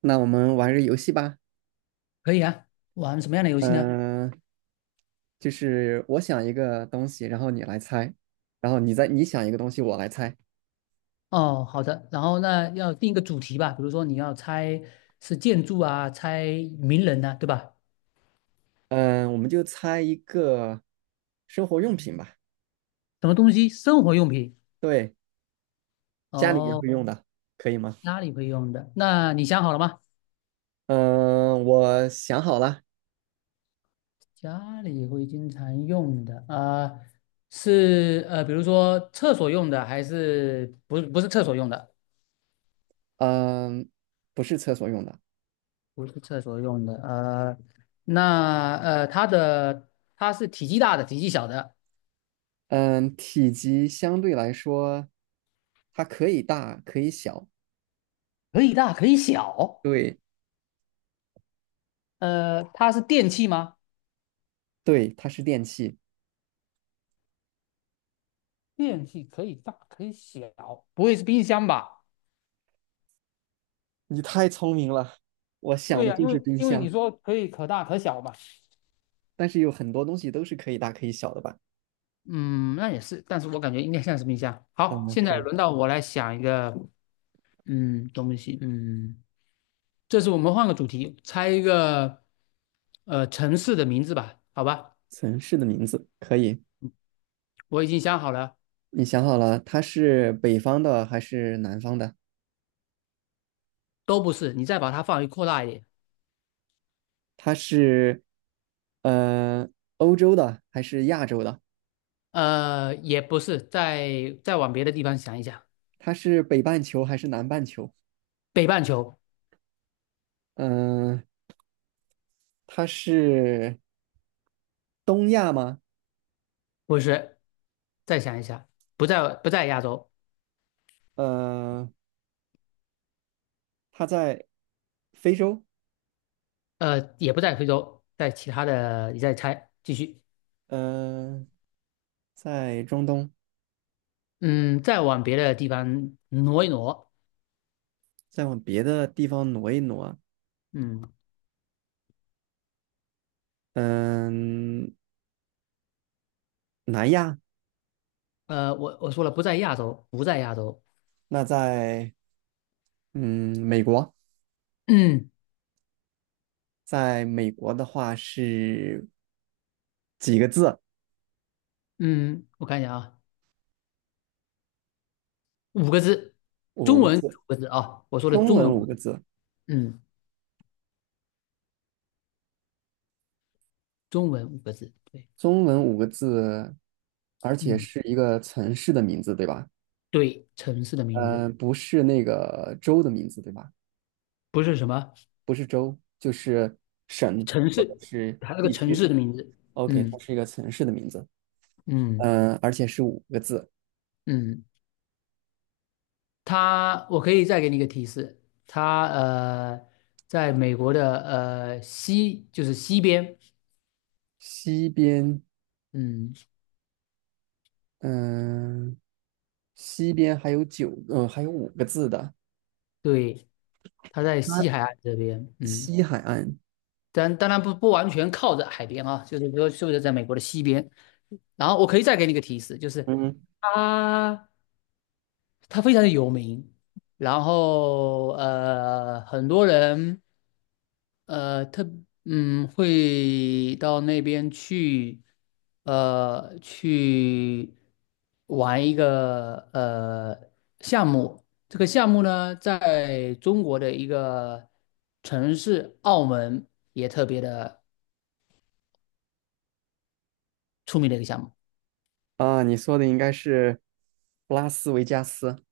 那我们玩个游戏吧。可以啊，玩什么样的游戏呢？嗯、就是我想一个东西，然后你来猜，然后你想一个东西，我来猜。哦，好的，然后那要定一个主题吧，比如说你要猜是建筑啊，猜名人呐、对吧？嗯、我们就猜一个生活用品吧，什么东西？生活用品。对，家里面哦，会用的，可以吗？家里会用的。那你想好了吗？嗯、我想好了，家里会经常用的啊、是比如说厕所用的，还是不是厕所用的？嗯、不是厕所用的，不是厕所用的。那它是体积大的，体积小的，嗯、体积相对来说，它可以大，可以小，可以大可以小。对，它是电器吗？对，它是电器。电器可以大可以小，不会是冰箱吧？你太聪明了，我想对的呀、就因是为冰因为你箱。说可以可大可小嘛。但是有很多东西都是可以大可以小的吧？嗯，那也是，但是我感觉应该像是冰箱。好，嗯，现可在以。轮到我来想一个，嗯，东西，这次我们换个主题，猜一个，城市的名字吧，好吧？城市的名字可以，我已经想好了，你想好了，它是北方的还是南方的？都不是，你再把它范围扩大一点，它是呃欧洲的还是亚洲的？也不是，再往别的地方想一想，它是北半球还是南半球？北半球。嗯、它是东亚吗？不是，再想一想，不在亚洲，呃，它在非洲，也不在非洲，在其他的，你再猜，继续，嗯、在中东，嗯，再往别的地方挪一挪，再往别的地方挪一挪啊，嗯，嗯、南亚。我说了不在亚洲，不在亚洲，那在美国，嗯在美国的话是几个字？嗯，我看一下啊，五个字，五中个文五字，个字啊，我说的中中文文五五个个字，字，嗯，中文五个字，对，中文五个字，而且嗯，是一个城市的名字，对吧？对，城市的名字不是那个州的名字，对吧？不是什么不是州，就是省城或者市，是它是个地城区。市的名字，OK，它嗯是一个城市的名字，嗯而且是五个字。嗯，它，我可以再给你一个提示，它在美国的西，就是西边，西边，嗯，嗯、西边还有九，还有五个字的。对，它在它西海岸这边，嗯，西海岸但当然不完全靠着海边啊，就是说是不是在美国的西边？然后我可以再给你一个提示，就是嗯，它它非常的有名，然后很多人。呃，特会到那边去，去玩一个项目。这个项目呢，在中国的一个城市澳门也特别的出名的一个项目。啊，你说的应该是拉斯维加斯，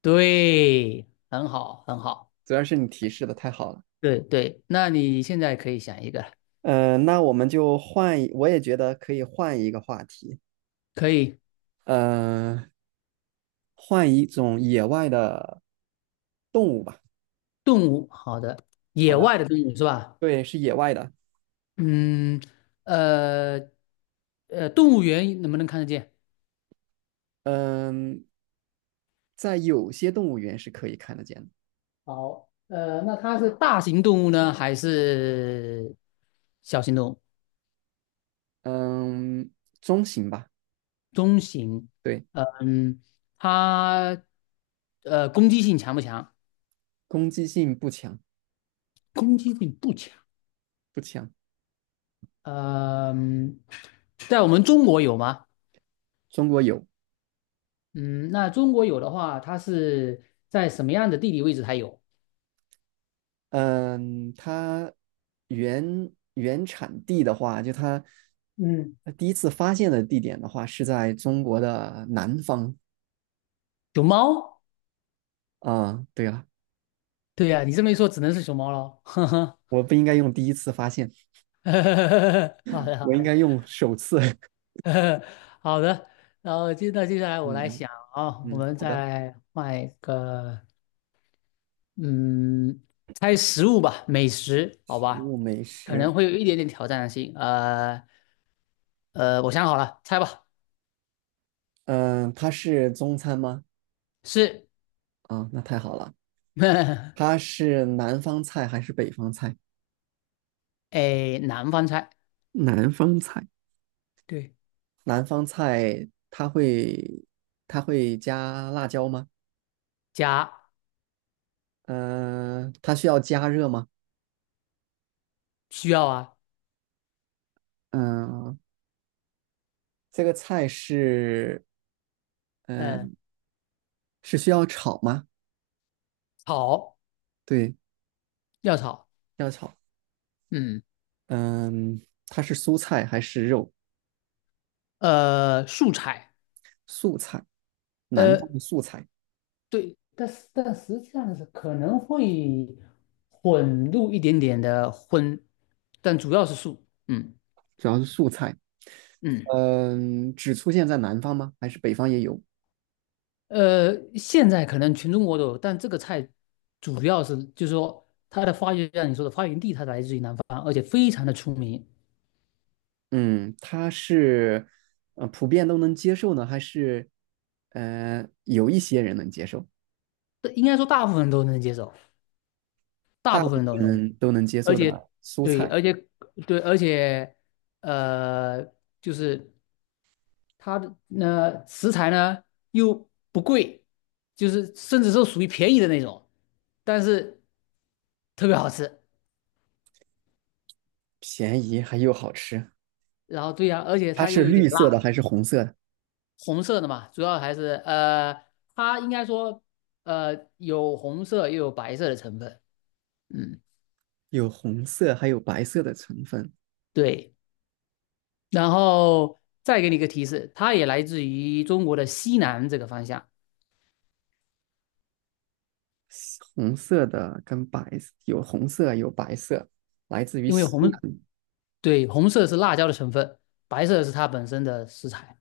对，很好，很好。主要是你提示的太好了。对对，那你现在可以想一个，嗯，那我们就换一，我也觉得可以换一个话题，可以嗯，换一种野外的动物吧。动物，好的，好野的，外的动物是吧？对，是野外的。嗯，呃，动物园能不能看得见？嗯、在有些动物园是可以看得见的。好，那它是大型动物呢，还是小型动物？嗯、中型吧，中型，对，嗯，它攻击性强不强？攻击性不强，攻击性不强。不强。嗯，在我们中国有吗？中国有，嗯，那中国有的话，它是在什么样的地理位置才有？嗯，它原产地的话，就它嗯，它第一次发现的地点的话，是在中国的南方熊猫？啊。对了，对呀、你这么一说，只能是熊猫喽。我不应该用第一次发现，好的，好我应的。该用首次。好的，然后那接下来我嗯来想啊，我嗯，们好的。再换一个，嗯，猜食物吧，美食，好食吧，物美可食，能会有一点点挑战性。我想好了，猜吧，嗯，它是中餐吗？是，啊，那太好了。它是南方菜还是北方菜？哎，南方菜，南方菜，对，南方菜它会加辣椒吗？加它需要加热吗？需要啊，嗯、这个菜是，嗯、嗯、是需要炒吗？炒对，要炒，要炒。嗯，嗯、它是蔬菜还是肉？素菜，素菜，南方呃，的素菜，对，但实际上是可能会混入一点点的荤，但主要是素。嗯主要是素菜。嗯，只出现在南方吗？还是北方也有？现在可能全中国都有，但这个菜主要是就是说它的发源，像你说的发源地，它来自于南方，而且非常的出名。嗯，它是，普遍都能接受呢，还是，有一些人能接受，这应该说大部分人都能接受，大大部分部人都分能接受，人都能接而受的且蔬对，菜，而且对，而且呃，就是。它的食材呢又不贵，就是甚至是属于便宜的那种，但是特别好吃。便宜还又好吃。然后对呀、而且它它又是有点绿色的辣，还是红色的？红色的嘛，主要还是它应该说有红色又有白色的成分，嗯，有红色，还有白色的成分。对。然后再给你一个提示，它也来自于中国的西南这个方向，红色的跟白有红色，有白色，来自于因为西红，南。对，红色是辣椒的成分，白色是它本身的食材。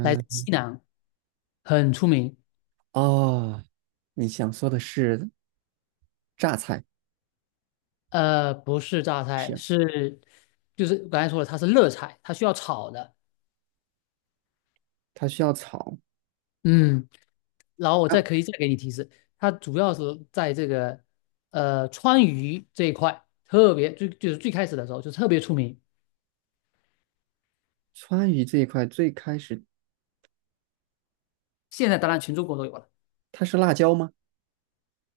来自西南，很出名。哦，你想说的是榨菜，不是榨菜，是就是我刚才说了，它是热菜，它需要炒的。它需要炒。嗯，然后我再可以啊再给你提示，它主要是在这个川渝这一块特别最就是最开始的时候就特别出名，川渝这一块最开始现在当然全中国都有了。它是辣椒吗？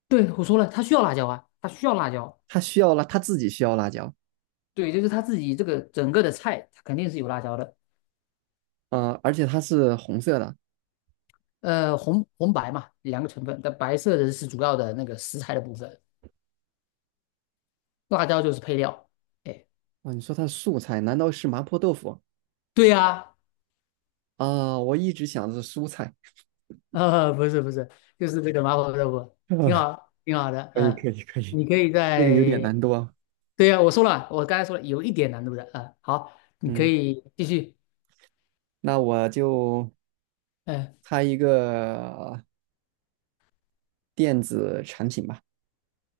对，我说了，它需要辣椒啊，它需要辣椒。它需要辣，它自己需要辣椒。对，就是它自己这个整个的菜，它肯定是有辣椒的。啊，而且它是红色的。红白嘛，两个成分，但白色的是主要的那个食材的部分。辣椒就是配料。哎，哦，你说它是素菜，难道是麻婆豆腐？对呀、啊、我一直想的是蔬菜。不是不是，就是这个麻婆豆腐，挺 啊，好，挺好的。可以嗯，可以可以，你可以这个有点在，难度啊。对呀、我说了，我刚才说了，有一点难度的。啊、好，你可嗯，以继续。那我就嗯，猜一个电子产品吧。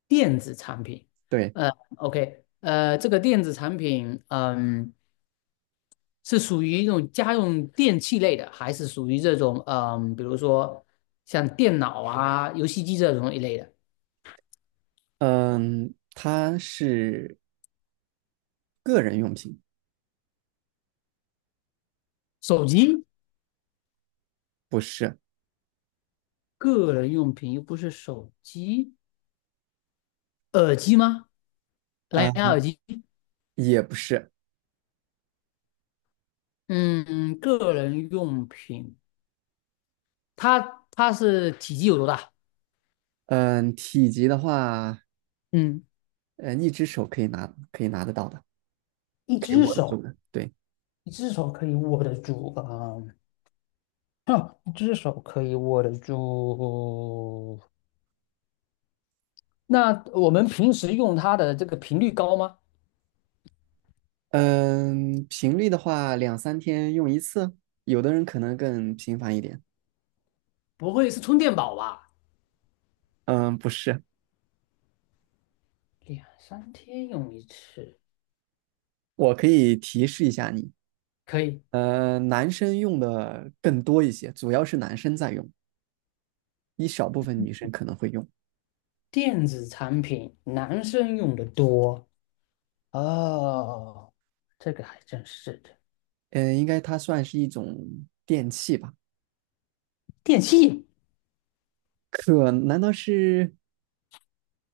电子产品，对，呃，OK,这个电子产品，嗯，是属于那种家用电器类的，还是属于这种，嗯，比如说像电脑啊、游戏机这种一类的？嗯，它是个人用品，手机？不是，个人用品，又不是手机，耳机吗？啊、蓝牙耳机？也不是。嗯，个人用品，它是体积有多大？嗯，体积的话，嗯，嗯，一只手可以拿，可以拿得到的，一可以只握得住手，的。对，一只手可以握得住啊，哼，一只手可以握得住。那我们平时用它的这个频率高吗？嗯，频率的话，两三天用一次，有的人可能更频繁一点。不会是充电宝吧？嗯，不是，两三天用一次，我可以提示一下你。可以，男生用的更多一些，主要是男生在用，一小部分女生可能会用。电子产品男生用的多，哦，这个还真是的。应该它算是一种电器吧？电器，可难道是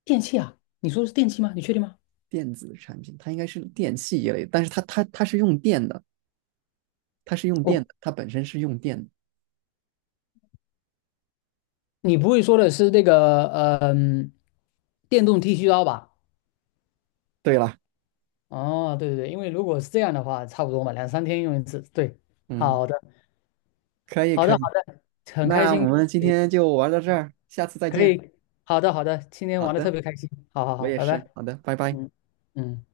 电器啊，你说的是电器吗？你确定吗？电子产品？它应该是电器一类，但是它是用电的，它是用电我，的，它本身是用电的。你不会说的是那个，嗯、电动剃须刀吧？对了，哦，对对对，因为如果是这样的话，差不多嘛，两三天用一次。对，嗯，好的，可以好的，可以，好的，很开那我心，们今可以，天就玩到这儿，下次再可见。以好的，好的，今天好玩的特的，别开心。好好我好，也拜拜。是，好的，拜拜。嗯嗯。